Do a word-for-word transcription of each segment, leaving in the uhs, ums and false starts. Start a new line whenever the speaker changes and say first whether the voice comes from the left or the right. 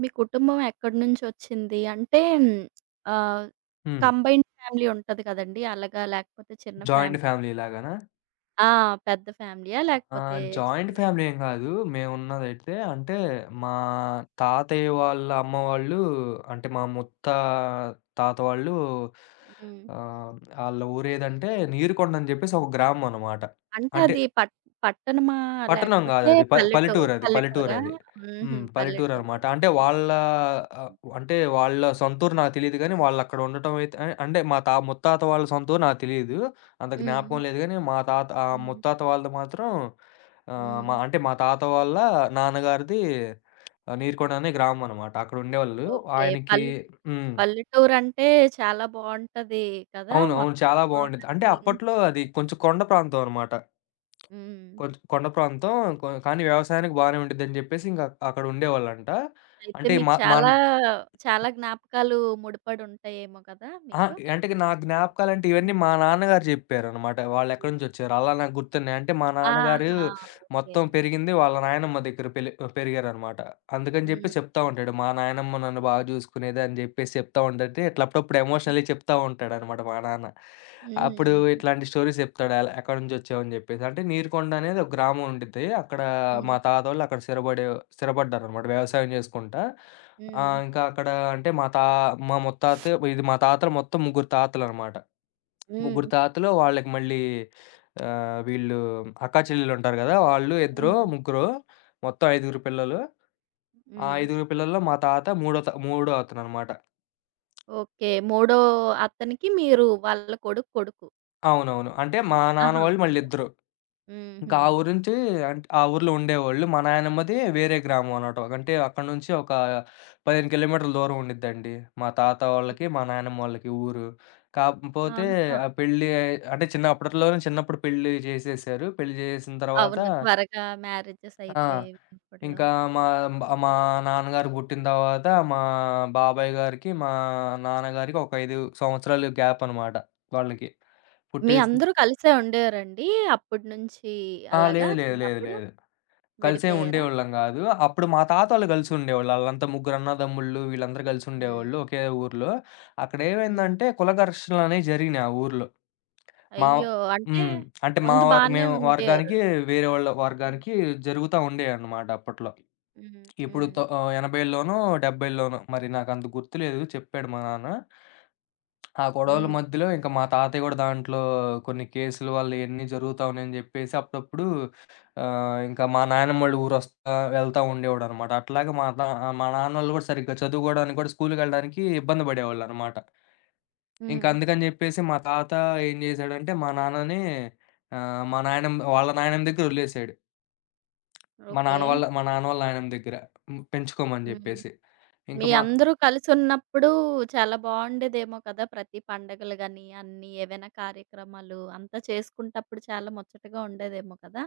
right: మీ కుటుంబం ఎక్కడి నుంచొచ్చింది? అంటే ఆహ్,
left: హ్మ్.
right: కంబైన్డ్ ఫ్యామిలీ ఉంటది కదండీ! అలాగా లేకపోతే చిన్న
left: జాయింట్
right: ఫ్యామిలీ?
left: ఫ్యామిలీ లాగానా?
right: ఆ! పెద్ద ఫ్యామిలీయా? లేకపోతే
left: ఆహ్, జాయింట్
right: చిన్నది?
left: ఫ్యామిలీ ఏం గాదు. మేమున్నదైతే అంటే మా తాతయ్య వాళ్ళ అమ్మ వాళ్ళు, అంటే మా ముత్త తాత వాళ్ళు.
right: హ్మ్.
left: ఆహ్, ఆళ్ళ ఊరేదంటే నీరుకొండ అని జెప్పేసి ఒక గ్రామం అనమాట.
right: అంటే
left: అంటే
right: అది పట్ పట్టణమా?
left: పట్టణం
right: లేకపోతే
left: గాదది. ప
right: పల్లెటూ
left: పల్లెటూరది.
right: పల్లెటూరా?
left: పల్లెటూరది.
right: హుహు.
left: హ్మ్.
right: పల్లెటూరు.
left: పల్లెటూరనమాట. అంటే
right: ఓకే.
left: వాళ్ళ ఆహ్, అంటే వాళ్ళ సొంతూరు నాకు తెలీదు గానీ, వాళ్ళక్కడ ఉండటం అయితే, ఆహ్, అంటే మా తా ముత్తాత వాళ్ళ సొంతూరు నాకు తెలీదు. అంత
right: హ్మ్.
left: జ్ఞాపకం లేదు గానీ, మా తాత ఆహ్,
right: హ్మ్.
left: ముత్తాత వాళ్ళది మాత్రం, ఆహ్, మా
right: హ్మ్.
left: అంటే మా తాత వాళ్ళ నాన్నగారిది ఆహ్, నీరుకొండ అనే గ్రామమనమాట. అక్కడ ఉండేవాళ్ళు.
right: ఓకే.
left: ఆయనకి.
right: పల్లె
left: హ్మ్.
right: పల్లెటూరంటే చాలా బావుంటది కదా!
left: అవును, అవును.
right: మొత్తం
left: చాలా బావుండిద్ది. అంటే
right: అవన్నీ.
left: అప్పట్లో అది
right: హ్మ్.
left: కొంచెం కొండ ప్రాంతం అనమాట.
right: హ్మ్.
left: కొంచ్ కొండ ప్రాంతం. కొ కానీ వ్యవసాయానికి బానే ఉండిద్దని జెప్పేసి, ఇంక అక్కడ ఉండేవాళ్ళంట.
right: అయితే
left: అంటే
right: మీకు
left: మా మన్
right: చాలా, చాలా జ్ఞాపకాలు ముడిపడి ఉంటాయేమో కదా
left: ఆ,
right: మీకు?
left: అంటే నా జ్ఞాపకాలంటే
right: హ్మ్.
left: ఇవన్నీ మా నాన్నగారు జెప్పారనమాట. వాళ్ళెక్కడి
right: హ్మ్.
left: నుంచొచ్చారో, అలా నాకు గుర్తున్నాయి. అంటే మా నాన్నగారు
right: ఆహా! ఓకే.
left: మొత్తం పెరిగింది వాళ్ళ నాయనమ్మ దగ్గర పెలి పెరిగారనమాట. అందుకని జెప్పి
right: హ్మ్.
left: చెప్తా ఉంటాడు. మా నాయనమ్మ నన్ను బాగా జూసుకునేది అని జెప్పేసి చెప్తా ఉంటంటే, ఇట్లా అప్పుడప్పుడు
right: హ్మ్.
left: ఎమోషనల్లీ చెప్తా ఉంటాడనమాట మా నాన్న. అప్పుడు
right: హ్మ్.
left: ఇట్లాంటి స్టోరీస్ జెప్తాడు, అలా ఎక్కడి నుంచొచ్చావని జెప్పేసి. అంటే నీరుకొండ అనేది ఒక గ్రామం ఉండిద్ది. అక్కడ మా
right: హ్మ్.
left: తాతోళ్ళు అక్కడ స్థిరబడే స్థిరపడ్డారనమాట, వ్యవసాయం జేసుకుంటా. ఆ,
right: హ్మ్.
left: ఇంకా అక్కడ అంటే మా తా మా ముత్తాత, ఇది మా తాతలు మొత్తం ముగ్గురు తాతలనమాట.
right: హ్మ్.
left: ముగ్గురు తాతలు వాళ్ళకి మళ్ళీ, ఆహ్, వీళ్ళు అక్కా చెల్లెలుంటారు గదా, వాళ్ళు ఇద్దరో,
right: హ్మ్.
left: ముగ్గురో, మొత్తం ఐదుగురు పిల్లలు. ఆ
right: హ్మ్.
left: ఐదుగురు పిల్లల్లో మా తాత మూడో త మూడో అతననమాట.
right: ఓకే. మూడో అతనికి మీరు వాళ్ళ కొడుకు కొడుకు.
left: అవునవును. అంటే మా నాన్న
right: ఆహా!
left: వాళ్ళు మళ్ళిద్దరు. ఇంకా
right: హుహు.
left: ఆ ఊరు నుంచి, అంటే ఆ ఊర్లో ఉండేవాళ్ళు. మా నాయనమ్మది వేరే గ్రామం అనమాట. అంటే అక్కడి నుంచి ఒక పదిహేను కిలోమీటర్ల దూరం ఉండిద్దండి మా తాత వాళ్ళకి, మా నాయనమ్మ వాళ్ళకి ఊరు. కాకపోతే
right: ఆహా!
left: ఆ పెళ్లి, అంటే చిన్న అప్పట్లోనే చిన్నప్పుడు పెళ్లి చేసేసారు. పెళ్లి చేసేసిన తర్వాత,
right: అవును. త్వరగా మ్యారేజెస్
left: ఆ,
right: అయిపోయేవి ఇప్పట్లో.
left: ఇంకా మా మా నాన్నగారు పుట్టిన తర్వాత మా బాబాయ్ గారికి, మా నాన్నగారికి ఒక ఐదు సంవత్సరాలు గ్యాప్ అనమాట వాళ్ళకి.
right: మీ
left: పుట్టేసిన.
right: అందరూ కలిసే ఉండేవారండి? అప్పటి నుంచి
left: ఆ,
right: అలాగా
left: లేదు, లేదు, లేదు,
right: చిన్నప్పుడు
left: లేదు. కలిసేం
right: విడిపోయారా?
left: ఉండేవాళ్ళం గాదు. అప్పుడు మా తాతోళ్ళు కలిసి
right: హ్మ్.
left: ఉండేవాళ్ళు. ఆళ్ళంతా ముగ్గురు అన్నదమ్ముళ్ళు, వీళ్ళందరూ కలిసి ఉండేవాళ్ళు ఒకే ఊర్లో. అక్కడ
right: హ్మ్.
left: ఏమైందంటే, కుల ఘర్షణలనేవి జరిగినాయి ఆ ఊర్లో. మా
right: అయ్యో! అంటే
left: హ్మ్. అంటే మా
right: ముందు
left: వర్
right: బానే
left: మేము
right: ఉండేవారు.
left: వర్గానికి, వేరే వాళ్ళ వర్గానికి జరుగుతా ఉండేయన్నమాట అప్పట్లో.
right: హ్మ్.
left: ఇప్పుడు
right: హ్మ్.
left: తొ ఆహ్, 80లోనో, 70లోనో మరి నాకంత గుర్తులేదు, చెప్పాడు మా నాన్న. ఆ గొడవల
right: హ్మ్.
left: మధ్యలో ఇంక మా తాతయ్య గూడా దాంట్లో కొన్ని కేసుల వల్ల ఇయన్నీ జరుగుతా ఉన్నాయని జెప్పేసి అప్పుడప్పుడు, ఆహ్, ఇంకా మా నాయనమ్మోళ్ళ ఊరొస్తా వెళ్తా ఉండేవాడనమాట. అట్లాగే మా తా మా నాన్నోళ్ళు గూడా సరిగ్గా చదువుకోవడానికి గూడా, స్కూలుకెళ్ళడానికి ఇబ్బంది పడేవాళ్ళనమాట. ఇంక
right: హ్మ్.
left: అందుకని జెప్పేసి మా తాత ఏం జేశాడంటే, మా నాన్నని ఆహ్, మా నాయనమ్మ వాళ్ళ నాయనమ్మ దగ్గర ఒదిలేసాడు. మా
right: ఓకే.
left: నాన్న వాళ్ళ మా నాన్న వాళ్ళ నాయనమ్మ దగ్గర, హ్మ్, పెంచుకోమని
right: హ్మ్.
left: జెప్పేసి. ఇంక
right: మీ
left: మా.
right: అందరూ కలిసున్నప్పుడు చాలా బావుండేదేమో కదా! ప్రతి పండగలు గాని, అన్ని ఏవైనా కార్యక్రమాలు అంతా చేసుకుంటప్పుడు చాలా ముచ్చటగా ఉండేదేమో కదా!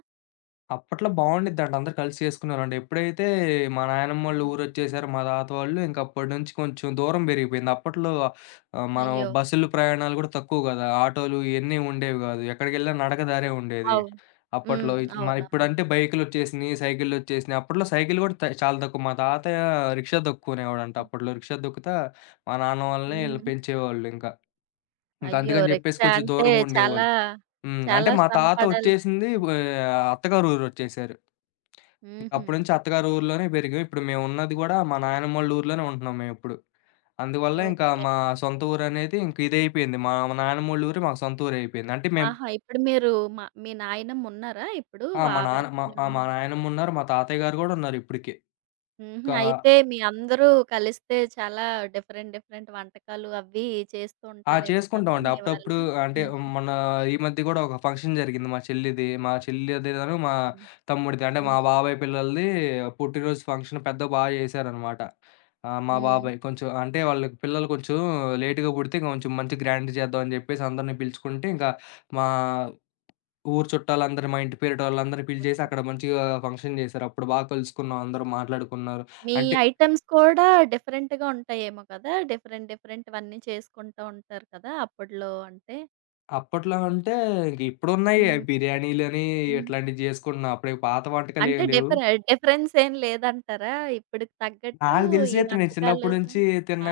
left: అప్పట్లో బావుండిద్దంట. అందరూ కలిసి చేసుకునేవాళ్ళండి. ఎప్పుడైతే మా నాయనమ్మోళ్ళు
right: హ్మ్.
left: ఊరొచ్చేసారో మా తాత వాళ్ళు, ఇంక అప్పటి నుంచి కొంచెం దూరం పెరిగిపోయింది. అప్పట్లో, ఆహ్, మనం
right: అయ్యో!
left: బస్సులు, ప్రయాణాలు గూడా తక్కువ గదా, ఆటోలు ఇయన్నీ ఉండేవి గాదు. ఎక్కడికెళ్ళినా నడక దారే ఉండేది.
right: అవును.
left: అప్పట్లో
right: హ్మ్.
left: ఇచ్ మరి
right: అవునవును.
left: ఇప్పుడంటే బైకులొచ్చేసినియి, సైకిళ్ళొచ్చేసినియి. అప్పట్లో సైకిల్ గూడా త చాలా తక్కువ. మా తాతయ్య రిక్షా తొక్కుకునేవాడంట అప్పట్లో. రిక్షా తొక్కుతా మా నాన్న వాళ్ళని ఈళ్ళు
right: హ్మ్.
left: పెంచేవాళ్ళు ఇంక. ఇంక
right: అయ్యో!
left: అందుకని జెప్పేసి
right: రిక్షా
left: కొంచెం
right: అంటే
left: దూరంగుండేవాళ్ళు.
right: చాలా,
left: హ్మ్. అంటే
right: చాలా
left: మా
right: శ్రమ
left: తాత ఒచ్చేసింది
right: పడాల్సొచ్చింది.
left: వే అత్తగారు ఊరొచ్చేసారు.
right: హుహు.
left: అప్పటి నుంచి అత్తగారి ఊర్లోనే పెరిగాం. ఇప్పుడు మేమున్నది గూడా మా నాయనమ్మోళ్ళ ఊర్లోనే ఉంటున్నాం మేమిప్పుడు. అందువల్ల ఇంకా
right: ఓకే.
left: మా సొంత ఊరనేది ఇంక ఇదయిపోయింది. మా నాయనమ్మోళ్ళ ఊరు మాకు సొంత ఊరయిపోయింది. అంటే మేము
right: ఆహా! ఇప్పుడు మీరు మా మీ నాయనమ్మున్నారా ఇప్పుడు?
left: ఆ, మా నాన్న మా
right: ఆవిడతోనే
left: ఆ! మా
right: ఉంటున్నారు.
left: నాయనమ్మున్నారు. మా తాతయ్య గారు గూడా ఉన్నారిప్పటికి.
right: హుహు.
left: కా
right: అయితే మీ అందరూ కలిస్తే చాలా డిఫరెంట్ డిఫరెంట్ వంటకాలు అవి చేస్తూ
left: ఆ,
right: ఉంటారేమో కదా!
left: చేసుకుంటామండి
right: మీ
left: అప్పుడప్పుడు.
right: వాళ్ళు?
left: అంటే
right: హ్మ్.
left: మొన్న ఈ మధ్య గూడా ఒక ఫంక్షన్ జరిగింది మా చెల్లిది. మా చెల్లిదిను, మా
right: హ్మ్.
left: తమ్ముడిది, అంటే మా
right: హ్మ్.
left: బాబాయ్ పిల్లలది పుట్టినరోజు ఫంక్షన్ పెద్దగా బా చేశారనమాట. ఆహ్, మా
right: హ్మ్.
left: బాబాయ్ కొంచెం, అంటే వాళ్ళకి పిల్లలు కొంచెం లేట్‌గా పుడితే, కొంచెం మంచి గ్రాండ్ చేద్దాం అని చెప్పేసి అందరిని పిలుచుకుంటే, ఇంకా మా ఊరు చుట్టాలందరిని, మా ఇంటి పేరిటోళ్ళందరిని పిలిచేసి అక్కడ మంచిగా ఫంక్షన్ చేశారు. అప్పుడు బాగా కలుసుకున్నాం. అందరూ మాట్లాడుకున్నారు.
right: మీ
left: అంటే
right: ఐటెమ్స్ కూడా డిఫరెంట్‌గా ఉంటాయేమో కదా! డిఫరెంట్ డిఫరెంట్‌వన్నీ చేసుకుంటూ ఉంటారు కదా! అప్పట్లో అంటే?
left: అప్పట్లో అంటే, ఇంక ఇప్పుడున్నాయి
right: హ్మ్.
left: బిర్యానీలని
right: హ్మ్.
left: ఇట్లాంటివి జేసుకుంటున్నాం. అప్పుడు పాత
right: అంటే
left: వంటకాలేవి లేవు.
right: డిఫరె డిఫరెన్స్ ఏం లేదంటారా? ఇప్పటికి తగ్గట్టు
left: నాకు
right: ఈ
left: తెలిసినయితే నేను చిన్నప్పటి
right: వంటకాలు?
left: నుంచి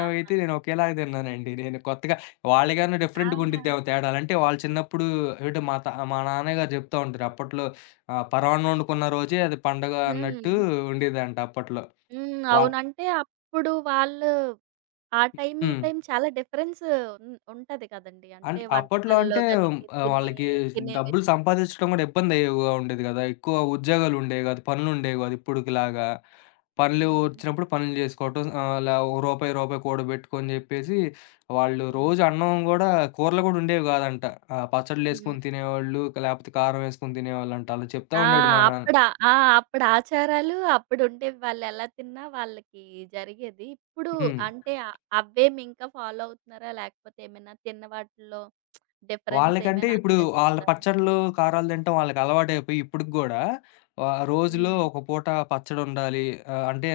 right: ఆహా!
left: నేను ఒకేలాగా తిన్నానండి. నేను కొత్తగా వాళ్ళకన్నా డిఫరెంట్‌గా ఉండిద్దేమో తేడాలు. అంటే వాళ్ళు చిన్నప్పుడు, అంటే మా త మా నాన్నగారు చెప్తా ఉంటారు. అప్పట్లో ఆహ్, పరమాన్నం వండుకున్న రోజే అది పండగ
right: హ్మ్.
left: అన్నట్టు ఉండేదంట అప్పట్లో.
right: హ్మ్.
left: వాళ్.
right: అవును. అంటే అప్పుడు వాళ్ళు ఆ టైం, ఈ
left: హ్మ్.
right: టైం చాలా డిఫరెన్స్ ఉన్ ఉంటది కదండీ. అంటే
left: అంటే అప్పట్లో
right: వంటకాల్లో
left: అంటే,
right: గాని,
left: ఆహ్,
right: తినే
left: వాళ్ళకి
right: తినే
left: డబ్బులు
right: విషయంలో గాని.
left: సంపాదించడం గూడా ఇబ్బందిగా ఉండేది గదా. ఎక్కువ ఉద్యోగాలుండేవి గాదు, పనులుండేవి గాదు ఇప్పుడుకిలాగా. పనులు
right: హ్మ్.
left: వచ్చినప్పుడు పనులు జేసుకోవటం, ఆహ్, అలా ఓ రూపాయి, రూపాయి కూడబెట్టుకొని జెప్పేసి, వాళ్ళు
right: హ్మ్.
left: రోజు అన్నం గూడా, కూరలు గూడా ఉండేవి గాదంట. ఆహ్, పచ్చడ్లేసుకొని
right: హ్మ్.
left: తినేవాళ్ళు, లేపోతే కారం యేసుకొని తినేవాళ్ళంట. అలా చెప్తా
right: ఆ!
left: ఉండేవాడు మా నాన్న.
right: అప్పుడ ఆ! అప్పుడు ఆచారాలు అప్పుడుండేవి. వాళ్ళెలా తిన్నా వాళ్ళకి జరిగేది. ఇప్పుడు
left: హ్మ్.
right: అంటే ఆహ్, అవ్వేమింకా ఫాలో అవుతున్నారా? లేకపోతే ఏమైనా తిన్న వాటిల్లో డిఫరెన్స్
left: వాళ్ళకంటే
right: ఏమైనా
left: ఇప్పుడు ఆళ్ళ
right: అనిపిస్తుందా?
left: పచ్చడ్లు, కారాలు తినటం వాళ్ళకలవాటయిపోయి ఇప్పటికి గూడా, ఆహ్, రోజులో
right: హ్మ్.
left: ఒక పూట పచ్చడుండాలి. ఆహ్, అంటే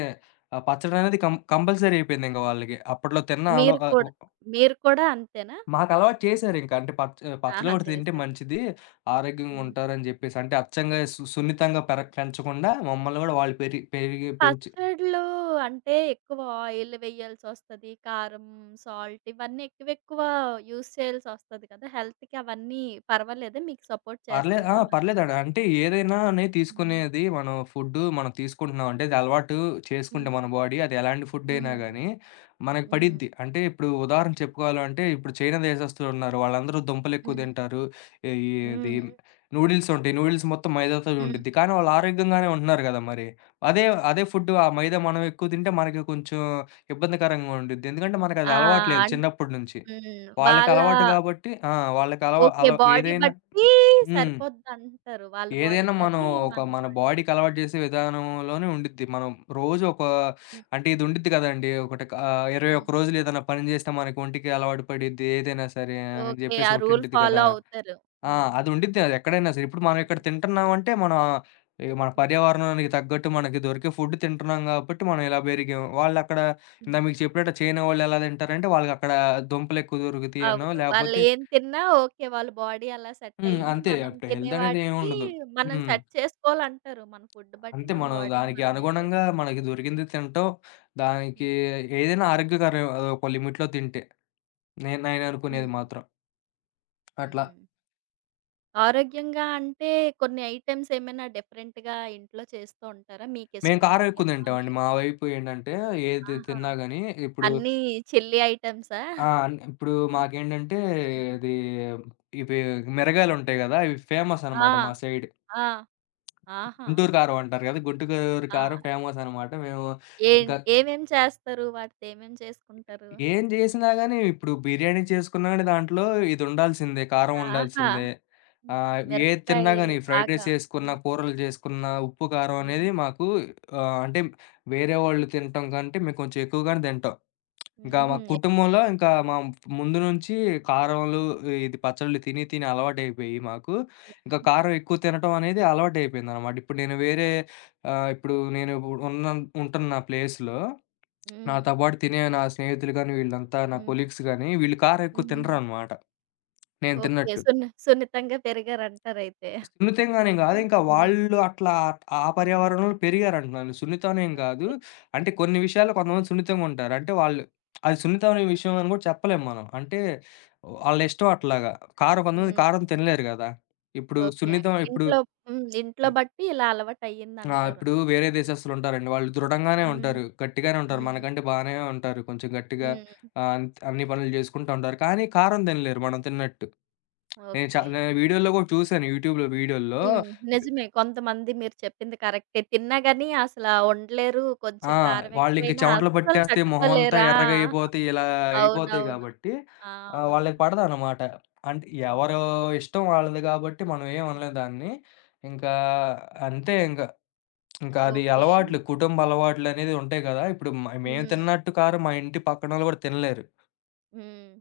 left: ఆ పచ్చడనేది కం కంపల్సరీ అయిపోయిందింక వాళ్ళకి. అప్పట్లో తిన్న అలవా
right: మీరు
left: ఆహ్, ఒ
right: కూడా మీరు కూడా అంతేనా?
left: మాకలవాటు చేశారింక. అంటే పచ్చ పచ్చళ్ళు
right: ఆహా!
left: గూడా తింటే
right: చేశారు.
left: మంచిది,
right: హ్మ్.
left: ఆరోగ్యంగుంటారని జెప్పేసి. అంటే అచ్చంగా సు సున్నితంగా పెరగ పెంచకుండా మమ్మల్ని గూడా వాళ్ళు పెరి పెరిగి పెంచి.
right: పచ్చడ్లు అంటే ఎక్కువ ఆయిల్ వేయాల్సొస్తది. కారం, సాల్ట్ ఇవన్నీ ఎక్కువెక్కువ యూజ్ చేయాల్సొస్తది కదా! హెల్త్‌కి అవన్నీ పర్వాలేదా? మీకు సపోర్ట్
left: పర్లేదు. ఆ,
right: చేస్తదా అవన్నీ?
left: పర్లేదండి. అంటే ఏదైనా అనేది
right: హ్మ్.
left: తీసుకునేది, మనం ఫుడ్డు మనం తీసుకుంటున్నాం అంటే, అది అలవాటు చేసుకుంటే మన
right: హ్మ్.
left: బాడీ అది ఎలాంటి ఫుడ్ అయినా
right: హ్మ్.
left: గానీ, మనకు
right: హ్మ్.
left: పడిద్ది. అంటే ఇప్పుడు ఉదాహరణ చెప్పుకోవాలంటే, ఇప్పుడు చైనా దేశస్తులు ఉన్నారు. వాళ్ళందరూ దుంపలు ఎక్కువ
right: హ్మ్.
left: తింటారు. ఈ ఇది
right: హ్మ్.
left: నూడిల్స్ ఉంటాయి. నూడిల్స్ మొత్తం మైదాతో
right: హ్మ్.
left: ఉండిద్ది. కానీ వాళ్ళు ఆరోగ్యంగానే ఉంటున్నారు గదా మరి. అదే అదే ఫుడ్డు, ఆ మైదా మనం ఎక్కువ తింటే మనకి కొంచెం ఇబ్బందికరంగా ఉండిద్ది. ఎందుకంటే మనకు అది
right: ఆ!
left: అలవాటు లేదు
right: అన్
left: చిన్నప్పటి నుంచి.
right: హ్మ్.
left: వాళ్ళకి
right: వాళ్ళ
left: అలవాటు గాబట్టి. ఆ! వాళ్ళకి అలవా
right: ఓకే.
left: అల
right: బాడీ
left: ఏదైనా.
right: బట్టి
left: హ్మ్.
right: సరిపోద్దంటారు. వాళ్ళ
left: ఏదైనా మనం
right: బాడీకది,
left: ఒక
right: మన
left: మన బాడీకి
right: బాడీకిది.
left: అలవాటు చేసే విధానంలోనే ఉండిద్ది. మనం రోజు ఒక,
right: హ్మ్.
left: అంటే ఇది ఉండిద్ది కదండీ, ఒకటి, ఆహ్,
right: హ్మ్.
left: ఇరవై ఒక్క రోజులు ఏదైనా పని చేస్తే మనకి ఒంటికి అలవాటు పడిద్ది ఏదైనా సరే అని
right: ఓకే.
left: జెప్పేసి
right: ఆ
left: ఒకటి
right: రూల్
left: ఉండిద్ది కదా.
right: ఫాలో అవుతారు.
left: ఆ,
right: హ్మ్.
left: అది ఉండిద్ది, అది ఎక్కడైనా సరే. ఇప్పుడు మనం ఇక్కడ తింటున్నామంటే మన, ఈ మన
right: హ్మ్.
left: పర్యావరణానికి తగ్గట్టు మనకి దొరికే ఫుడ్ తింటున్నాం కాబట్టి మనం ఇలా పెరిగాం. వాళ్ళక్కడ
right: హ్మ్.
left: ఇందాక మీకు చెప్పినట్టు చైనా వాళ్ళు ఎలా తింటారంటే, వాళ్ళకక్కడ దుంపలెక్కువ దొరుకుతాయనో
right: అవును.
left: లేపోతే.
right: వాళ్ళేం తిన్నా ఓకే. వాళ్ళ బాడీ అలా సెట్
left: హ్మ్,
right: అయింది.
left: అంతే.
right: మనం
left: అక్కడ
right: తినే
left: హెల్త్ అనేది
right: వాటికి
left: ఏముండదు.
right: మనం
left: హ్మ్.
right: సెట్ చేసుకోవాలంటారు. మన ఫుడ్ బట్టి
left: అంతే,
right: మన
left: మనం
right: బాడీని
left: దానికి
right: మనమే సెట్
left: అనుగుణంగా మనకి
right: చేసుకోవాలి.
left: దొరికింది తింటం. దానికి
right: హ్మ్.
left: ఏదైనా ఆరోగ్యకరమే అదొక లిమిట్‌లో తింటే. నేను నేననుకునేది
right: హ్మ్.
left: మాత్రం అట్లా.
right: హ్మ్. ఆరోగ్యంగా అంటే కొన్ని ఐటెమ్స్ ఏమైనా డిఫరెంట్‌గా ఇంట్లో చేస్తూ ఉంటారా?
left: మేము కారం
right: మీకిష్టమైనవి
left: ఎక్కువ
right: అలా మీ?
left: తింటామండి. మా వైపు ఏంటంటే ఏది
right: ఆహా!
left: తిన్నా గాని, ఇప్పుడు.
right: అన్నీ చిల్లీ ఐటెమ్సా?
left: ఆ, ఇప్పుడు మాకేంటంటే,
right: హ్మ్.
left: ఇది ఇవి మిరగాయలుంటాయి గదా, ఇవి ఫేమస్
right: ఆ!
left: అనమాట మా సైడ్.
right: ఆ! ఆహా!
left: గుంటూరు కారం అంటారు గదా, గుంటూరు కారం
right: ఆ!
left: ఫేమస్ అనమాట. మేము,
right: ఏం
left: ఇంకా
right: ఏమేం చేస్తారు? వాటితో ఏమేం చేసుకుంటారు?
left: ఏం జేసినా గాని, ఇప్పుడు బిర్యానీ చేసుకున్నా గాని దాంట్లో ఇది ఉండాల్సిందే. కారం
right: ఆహా!
left: ఉండాల్సిందే.
right: హ్మ్.
left: ఆహ్, ఏది తిన్నా
right: మిరపకాయలు
left: గాని ఫ్రైడ్ రైస్
right: బాగా.
left: చేసుకున్నా,
right: హ్మ్.
left: కూరలు చేసుకున్నా, ఉప్పు, కారం అనేది
right: హ్మ్.
left: మాకు, ఆహ్, అంటే వేరే వాళ్ళు తినటం కంటే మేము కొంచెం ఎక్కువగానే తింటాం. ఇంకా మా
right: హుహు.
left: కుటుంబంలో ఇంకా మా ముందు నుంచి కారంలు, ఇది పచ్చళ్ళు తిని, తిని అలవాటయిపోయి మాకు, ఇంకా
right: హ్మ్.
left: కారం ఎక్కువ తినటం అనేది అలవాటయిపోయిందనమాట. ఇప్పుడు నేను వేరే, ఆహ్, ఇప్పుడు నేను ఇప్పుడు ఉన్న, ఉంటున్న ప్లేస్‌లో
right: హ్మ్.
left: నాతో పాటు తినే నా స్నేహితులు గాని, వీళ్ళంతా నా
right: హ్మ్.
left: కొలీగ్స్ గాని, వీళ్ళు కారం ఎక్కువ
right: హ్మ్.
left: తినరనమాట నేను
right: ఓకే.
left: తిన్నట్టు.
right: సున్ని సున్నితంగా పెరిగారంటారయితే.
left: సున్నితంగానేం గాదు. ఇంకా
right: హ్మ్.
left: వాళ్ళు అట్లా ఆ
right: హ్మ్.
left: పర్యావరణంలో పెరిగారంటున్నాను. సున్నితమనేం గాదు.
right: ఓకే.
left: అంటే కొన్ని విషయాల్లో కొంతమంది సున్నితంగుంటారు. అంటే వాళ్ళు, అది సున్నితమైన విషయం అని గూడా చెప్పలేం మనం. అంటే వాళ్ళ ఇష్టం అట్లాగా. కారం, కొంతమంది
right: హ్మ్.
left: కారం తినలేరు గదా. ఇప్పుడు
right: ఓకే.
left: సున్నితం ఇప్పుడు.
right: ఇంట్లో హ్మ్. ఇంట్లో
left: హ్మ్.
right: బట్టి ఇలా
left: ఆ,
right: అలవాటయ్యిందంటారు.
left: ఇప్పుడు వేరే దేశస్తులుంటారండి. వాళ్ళు దృఢంగానే
right: హ్మ్.
left: ఉంటారు, గట్టిగానే ఉంటారు.
right: హ్మ్.
left: మనకంటే బానే ఉంటారు కొంచెం గట్టిగా.
right: హ్మ్.
left: ఆహ్, అన్ అన్ని పనులు జేసుకుంటా ఉంటారు. కానీ కారం తినలేరు మనం తిన్నట్టు. నేను చ
right: ఓకే.
left: నేను వీడియోల్లో గూడా చూసాను యూట్యూబ్‌లో వీడియోల్లో.
right: హ్మ్. నిజమే. కొంతమంది మీరు చెప్పింది కరెక్టే. తిన్నా గాని అసలా ఉండలేరు.
left: ఆ,
right: కొంచెం కారం
left: వాళ్ళింక
right: ఎక్కువైనా
left: చెమటలు
right: అస్సలు
left: పట్టేస్తాయి, మొహమంతా
right: తట్టుకోలేరు. ఆ!
left: ఎర్రగా అయిపోతే, ఇలా అయిపోతాయి
right: అవునవును.
left: గాబట్టి,
right: ఆ!
left: ఆహ్,
right: అవును.
left: వాళ్ళకి పడదనమాట. అంటే
right: అవును.
left: ఎవరు ఇష్టం వాళ్ళది గాబట్టి, మనం ఏం
right: హ్మ్.
left: అనలేం దాన్ని. ఇంకా అంతే ఇంక. ఇంకా అది
right: ఓకే.
left: అలవాట్లు, కుటుంబ అలవాట్లనేది ఉంటాయి గదా. ఇప్పుడు మ మేము
right: హ్మ్.
left: తిన్నట్టు కారం మా ఇంటి పక్కనోళ్ళు గూడా తినలేరు.
right: హ్మ్.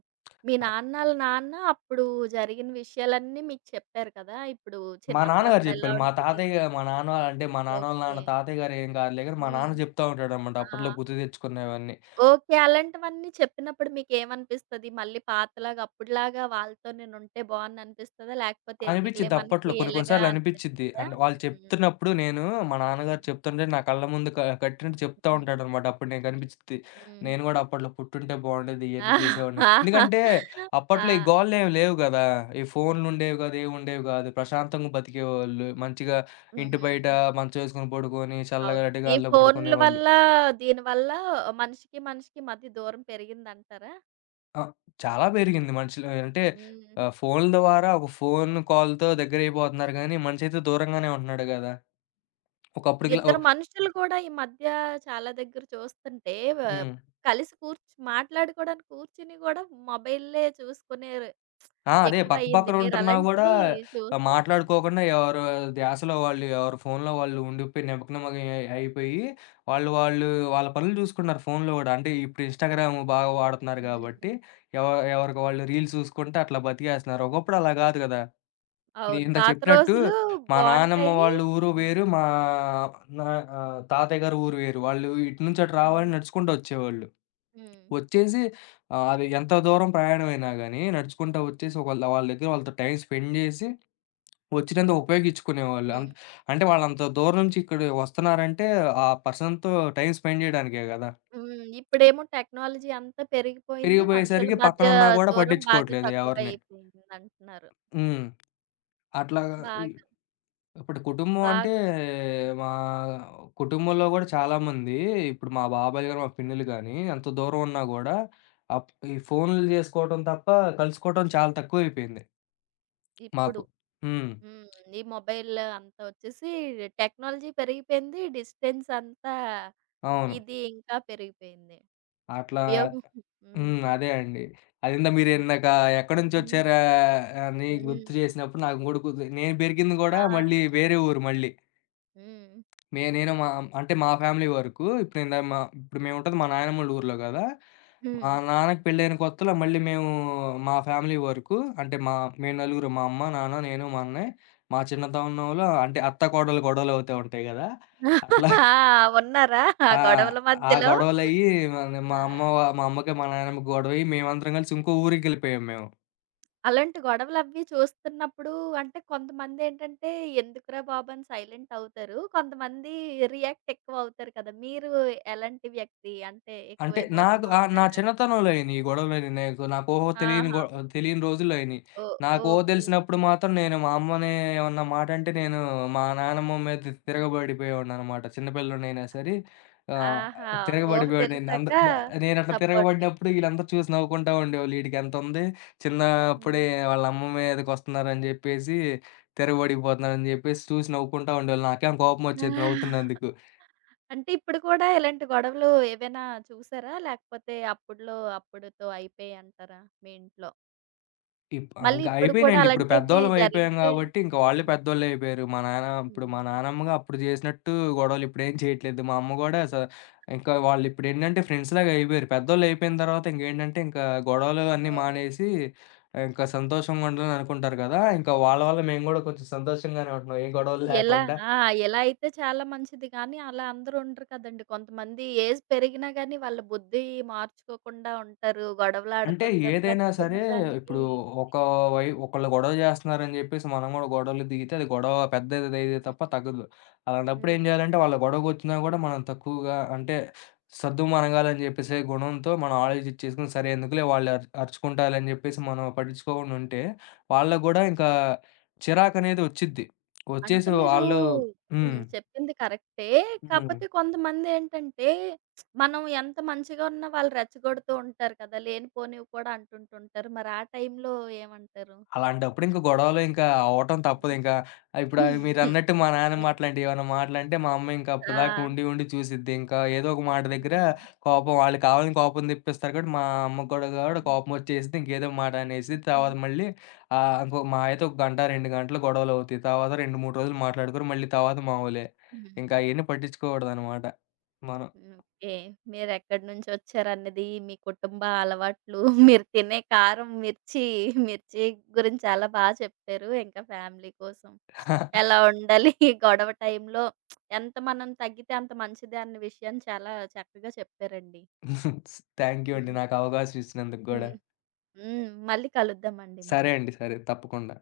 right: మీ
left: అ
right: నాన్నాళ్ళ నాన్న అప్పుడు జరిగిన విషయాలన్నీ మీకు చెప్పారు కదా! ఇప్పుడు
left: మా నాన్నగారు
right: చిన్నప్పుడప్పుడు ఎలా
left: జెప్పాళ్ళు. మా
right: ఉండేది?
left: తాతయ్య, మా నాన్న అంటే మా నాన్నోళ్ళ
right: ఓకే.
left: నాన్న తాతయ్య గారు ఏం కాదులే గాని, మా
right: హ్మ్.
left: నాన్న జెప్తా ఉంటాడనమాట
right: ఆ!
left: అప్పట్లో గుర్తు తెచ్చుకునేవన్నీ.
right: ఓకే. అలాంటివన్నీ చెప్పినప్పుడు మీకేమనిపిస్తది? మళ్ళీ పాతలాగా అప్పుడులాగా వాళ్ళతో నేనుంటే బావుండు అనిపిస్తదా? లేకపోతే ఎందుకులే
left: అనిపిచ్చిద్ది
right: మనకి
left: అప్పట్లో. కొన్ని కొన్ని
right: ఇలాగా
left: సార్లు అనిపిచ్చిద్ది.
right: అనిపిస్తదా?
left: అంటే వాళ్ళు చెప్తున్నప్పుడు నేను, మా నాన్నగారు
right: హ్మ్.
left: చెప్తుంటే నా కళ్ళ ముందు క కట్టినట్టు చెప్తా
right: హ్మ్.
left: ఉంటాడనమాట. అప్పుడు నేను కనిపిచ్చిద్ది.
right: హ్మ్.
left: నేను గూడా అప్పట్లో పుట్టుంటే బావుండేది, ఇయన్నీ చూసేవాడిని.
right: ఆ!
left: ఎందుకంటే అప్పట్లో ఈ
right: ఆ!
left: గోలలేమి లేవు గదా. ఈ ఫోన్లుండేవి గాదు, ఏవుండేవి గాదు. ప్రశాంతంగా బతికేవాళ్ళు. మంచిగా ఇంటి బయట
right: హ్మ్.
left: మంచమేసుకొని పడుకొని, చల్లగా
right: అవును. ఈ
left: అరటిగాలిలో
right: ఫోన్‌ల
left: పడుకునేవాళ్ళు.
right: వల్ల, దీని వల్ల మనిషికి, మనిషికి మధ్య దూరం పెరిగిందంటారా?
left: ఆ, చాలా పెరిగింది మనుషులు. అంటే
right: హ్మ్.
left: ఆహ్, ఫోన్ల ద్వారా ఒక ఫోన్ కాల్‌తో దగ్గరైపోతున్నారు గానీ, మనిషైతే దూరంగానే ఉంటున్నాడు గదా. ఒకప్పుడుకిలా.
right: ఇద్దరు మనుషులు కూడా ఈ మధ్య చాలా దగ్గర చూస్తుంటే వ
left: హ్మ్.
right: కలిసి కూర్చ్ మాట్లాడుకోవడానికి కూర్చుని కూడా మొబైల్లే చూసుకునే
left: ఆ, అదే, పక్క
right: ఎక్కువయింది.
left: పక్కన ఉంటున్నా గూడా
right: మీరలాంటివి
left: ఆహ్,
right: చూసారు. హ్మ్.
left: మాట్లాడుకోకుండా, ఎవరు ధ్యాసలో వాళ్ళు, ఎవరి ఫోన్‌లో వాళ్ళు ఉండిపోయి నిమగ్నమై అయిపోయి, వాళ్ళు వాళ్ళు వాళ్ళ పనులు జూసుకుంటున్నారు ఫోన్‌లో గూడా. అంటే ఇప్పుడు ఇన్‌స్టాగ్రామ్ బాగా వాడుతున్నారు
right: హ్మ్.
left: గాబట్టి, ఎవ ఎవరికి వాళ్ళు రీల్స్ జూసుకుంటా అట్లా బతికేస్తున్నారు. ఒకప్పుడు అలా గాదు గదా. నేను
right: అవును.
left: ఇందాక
right: పాత
left: చెప్పినట్టు
right: రోజులు
left: మా నానమ్మ
right: బావుంటాయి.
left: వాళ్ళ ఊరు వేరు, మా నా
right: హ్మ్.
left: ఆహ్, తాతయ్య గారి ఊరు వేరు. వాళ్ళు ఇటు నుంచి అటు రావాలంటే
right: హ్మ్.
left: నడుచుకుంటూ వచ్చేవాళ్ళు.
right: హ్మ్.
left: వచ్చేసి, ఆహ్, అది ఎంత దూరం ప్రయాణమైనా గాని నడుచుకుంటా వచ్చేసి, ఒకళ్ళ వాళ్ళ దగ్గర వాళ్ళతో టైమ్ స్పెండ్ జేసి, వచ్చినందుకు ఉపయోగించుకునేవాళ్ళు. అన్
right: హ్మ్.
left: అంటే వాళ్ళంత దూరం నుంచి ఇక్కడ వస్తున్నారంటే ఆ పర్సన్‌తో టైమ్ స్పెండ్ జేయడానికే గదా.
right: హ్మ్. ఇప్పుడేమో టెక్నాలజీ అంతా పెరిగిపోయింది. మనుషుల
left: తిరిగిపోయేసరికి
right: మధ్య
left: పక్కనున్నా గూడా
right: దూరం బాగా
left: పట్టించుకోవట్లేదు ఎవరిని.
right: తక్కువైపోయిందంటున్నారు.
left: హ్మ్. అట్లాగా. ఇ
right: బాగా,
left: ఇప్పుడు కుటుంబం అంటే
right: బాగా
left: మా కుటుంబంలో గూడా చాలామంది, ఇప్పుడు మా బాబాయ్ గారు, మా పిన్నులు గాని, ఎంత దూరం ఉన్నా గూడా అప్ ఈ ఫోన్‌లు జేసుకోవడం తప్ప కలుసుకోవడం చాలా తక్కువైపోయింది మాకు.
right: ఇప్పుడు.
left: హ్మ్.
right: హ్మ్. ఈ మొబైల్ అంతా వచ్చేసి టెక్నాలజీ పెరిగిపోయింది. డిస్టెన్స్ అంతా
left: అవును.
right: ఇది ఇంకా పెరిగిపోయింది.
left: అట్లా.
right: ఉపయోగం
left: హ్మ్.
right: హ్మ్.
left: అదే అండి. అదేందో
right: హ్మ్.
left: మీరిందాక ఎక్కడి
right: హ్మ్.
left: నుంచొచ్చారా అని గుర్తు
right: హ్మ్.
left: చేసినప్పుడు, నాకు కూడా గుర్తు నేను పెరిగింది గూడా
right: ఆ!
left: మళ్ళీ వేరే ఊరు మళ్ళీ.
right: హ్మ్.
left: నే నేను మా, అంటే మా ఫ్యామిలీ వరకు. ఇప్పుడు ఇందా మా ఇప్పుడు మేముంటది మా నాయనమ్మోళ్ళ ఊర్లో గదా. మా
right: హ్మ్.
left: నాన్నకి పెళ్ళైన కొత్తలో మళ్ళీ మేము, మా ఫ్యామిలీ వరకు, అంటే మా మేము నలుగురం, మా అమ్మ, నాన్న, నేను, మా అన్నయ్య. మా చిన్నతనంలో అంటే అత్త, కోడలు గొడవలవుతా ఉంటాయి గదా,
right: ఆ!
left: అట్లా.
right: ఉన్నారా ఆ
left: ఆ,
right: గొడవల
left: ఆ
right: మధ్యలో?
left: గొడవలయ్యి, మన
right: ఆ!
left: మా అమ్మ వ మా అమ్మకి, మా నాయనమ్మకి గొడవయ్యి, మేమందరం కలిసి ఇంకో ఊరికెళ్ళిపోయాం మేము.
right: అలాంటి గొడవలవి చూస్తున్నప్పుడు అంటే కొంతమందేంటంటే, "ఎందుకురా బాబు!" అని సైలెంట్ అవుతారు. కొంతమంది రియాక్ట్ ఎక్కువ అవుతారు కదా! మీరు ఎలాంటి వ్యక్తి? అంటే ఎక్కువ
left: అంటే నాకు
right: ఎమోషన్
left: ఆహ్, నా
right: అవుతారా ఏంటి?
left: చిన్నతనంలో అయినియి గొడవలన్నీ నాకు. నాకు ఊహ తెలియని
right: ఆహా!
left: గొ తెలియని రోజుల్లో అయినియి.
right: ఓ
left: నాకు ఊహ
right: ఓకే.
left: తెలిసినప్పుడు మాత్రం నేను మా అమ్మని ఏమన్నా మాట అంటే, నేను మా నానమ్మ మీద
right: హ్మ్.
left: తిరగబడిపోయేవాడిననమాట. చిన్న పిల్లోడినైనా సరే ఆహ్,
right: ఆహా! ఊహ
left: తిరగబడిపోయేవాడిని. అంద
right: తెలిసాక
left: ద నేనట్లా
right: సపోర్ట్.
left: తిరగబడినప్పుడు వీళ్ళందరూ చూసి నవ్వుకుంటా ఉండేవాళ్ళు. "వీడికెంతుంది,
right: హ్మ్.
left: చిన్నప్పుడే వాళ్ళ అమ్మ మీదకొస్తున్నారని చెప్పేసి తిరగబడిపోతున్నారని" చెప్పేసి చూసి నవ్వుకుంటా ఉండేవాళ్ళు. నాకేమో కోపమొచ్చేది నవ్వుతున్నందుకు.
right: అంటే ఇప్పుడు కూడా ఇలాంటి గొడవలు ఏవైనా చూసారా? లేకపోతే అప్పుడులో అప్పుడుతో అయిపోయాయి అంటారా మీ ఇంట్లో?
left: ఇప్ ఆ,
right: మళ్ళీ
left: ఇంక
right: ఇప్పుడు కూడా
left: అయిపోయినాయండి. ఇప్పుడు
right: అలాంటివి
left: పెద్దోళ్ళం అయిపోయాం
right: జరిగితే?
left: గాబట్టి, ఇంక వాళ్ళు
right: హ్మ్.
left: పెద్దోళ్ళే అయిపోయారు. మా నాన్న ఇప్పుడు మా
right: హ్మ్.
left: నానమ్మగా అప్పుడు జేసినట్టు గొడవలు ఇప్పుడేం చేయట్లేదు. మా అమ్మ గూడా స ఇంకా వాళ్ళిప్పుడేంటంటే ఫ్రెండ్స్‌లాగా అయిపోయారు. పెద్దోళ్ళు అయిపోయిన తర్వాత ఇంకేంటంటే, ఇంకా గొడవలు అన్నీ
right: ఓహ్!
left: మానేసి ఇంకా సంతోషంగా ఉండాలని అనుకుంటారు గదా. ఇంకా వాళ్ళ వల్ల
right: హ్మ్.
left: మేము గూడా కొంచెం సంతోషంగానే ఉంటున్నాం, ఏ గొడవలు
right: ఎలా
left: లేకుండా.
right: ఆ! ఎలా అయితే చాలా మంచిది కానీ, అలా అందరూ ఉండరు కదండీ. కొంతమంది ఏజ్ పెరిగినా గానీ, వాళ్ళ బుద్ధి మార్చుకోకుండా ఉంటారు.
left: అంటే
right: గొడవలాడుతుంటారు
left: ఏదైనా
right: ప్రతి
left: సరే, ఇప్పుడు
right: చిన్నదానికి.
left: ఒక, వై ఒకళ్ళు గొడవ జేస్తన్నారని జెప్పేసి మనం గూడా గొడవలో దిగితే, అది గొడవ పెద్దదయ్యేదే తప్ప
right: హ్మ్.
left: తగ్గదు. అలాంటప్పుడు ఏం
right: హ్మ్.
left: జేయాలంటే, వాళ్ళ గొడవకొచ్చినా గూడా మనం తక్కువగా, అంటే సద్దుమణగాలని జెప్పేసే గుణంతో మనం ఆలోచిచ్చేసుకొని, సరే ఎందుకులే వాళ్ళు అరు అరుచుకుంటారులే అని జెప్పేసి మనం పట్టించుకోకుండా ఉంటే, వాళ్ళకి గూడా ఇంకా చిరాకనేది ఒచ్చిద్ది. ఒచ్చేసి
right: అంటే మీరు
left: వాళ్ళు.
right: హ్మ్.
left: హ్మ్.
right: చెప్పింది కరెక్టే.
left: హ్మ్.
right: కాపోతే కొంతమందేంటంటే, మనం ఎంత మంచిగా ఉన్నా వాళ్ళు రెచ్చగొడుతూ ఉంటారు కదా! లేనిపోనివి కూడా అంటుంటుంటారు. మరి ఆ టైంలో ఏమంటారు?
left: అలాంటప్పుడు ఇంక గొడవలు ఇంకా అవ్వటం
right: హ్మ్.
left: తప్పదింక. ఆహ్, ఇప్పుడు ఆహ్,
right: హ్మ్.
left: మీరన్నట్టు మా నాయనమ్మ అట్లాంటియేమన్నా మాటలంటే, మా అమ్మ ఇంక అప్పటిదాకా
right: ఆ!
left: ఉండి, ఉండి చూసిద్ది. ఇంకా ఏదో ఒక మాట దగ్గర కోపం, వాళ్ళు కావాలని కోపం తెప్పిస్తారు కాబట్టి, మా అమ్మ కూడా కూడా కోపం
right: హ్మ్.
left: వచ్చేసిద్ది. ఇంకేదో మాట అనేసిద్ది.
right: హుహు.
left: తర్వాత మళ్ళీ, ఆహ్, ఇంకో మహా అయితే ఒక గంట, రెండు గంటలు గొడవలవుతాయి. తర్వాత రెండు, మూడు రోజులు మాట్లాడుకోరు. మళ్ళీ తర్వాత మామూలే. ఇంకా
right: హ్మ్.
left: అయన్నీ పట్టించుకోకూడదనమాట మనం.
right: ఓకే. మీరెక్కడి నుంచొచ్చారన్నది, మీ కుటుంబ అలవాట్లు, మీరు తినే కారం, మిర్చి, మిర్చి గురించి చాలా బా చెప్పారు. ఇంకా ఫ్యామిలీ కోసం ఎలా ఉండాలి, గొడవ టైంలో ఎంత మనం తగ్గితే అంత మంచిది అన్న విషయాన్ని చాలా చక్కగా చెప్పారండి.
left: థాంక్ యూ అండి,
right: హ్మ్.
left: నాకు అవకాశం ఇచ్చినందుకు గూడా.
right: హ్మ్. హ్మ్. మళ్ళీ కలుద్దామండి
left: సరే
right: మనం.
left: అండి. సరే. తప్పకుండా.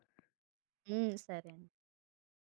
right: హ్మ్. సరే అండి.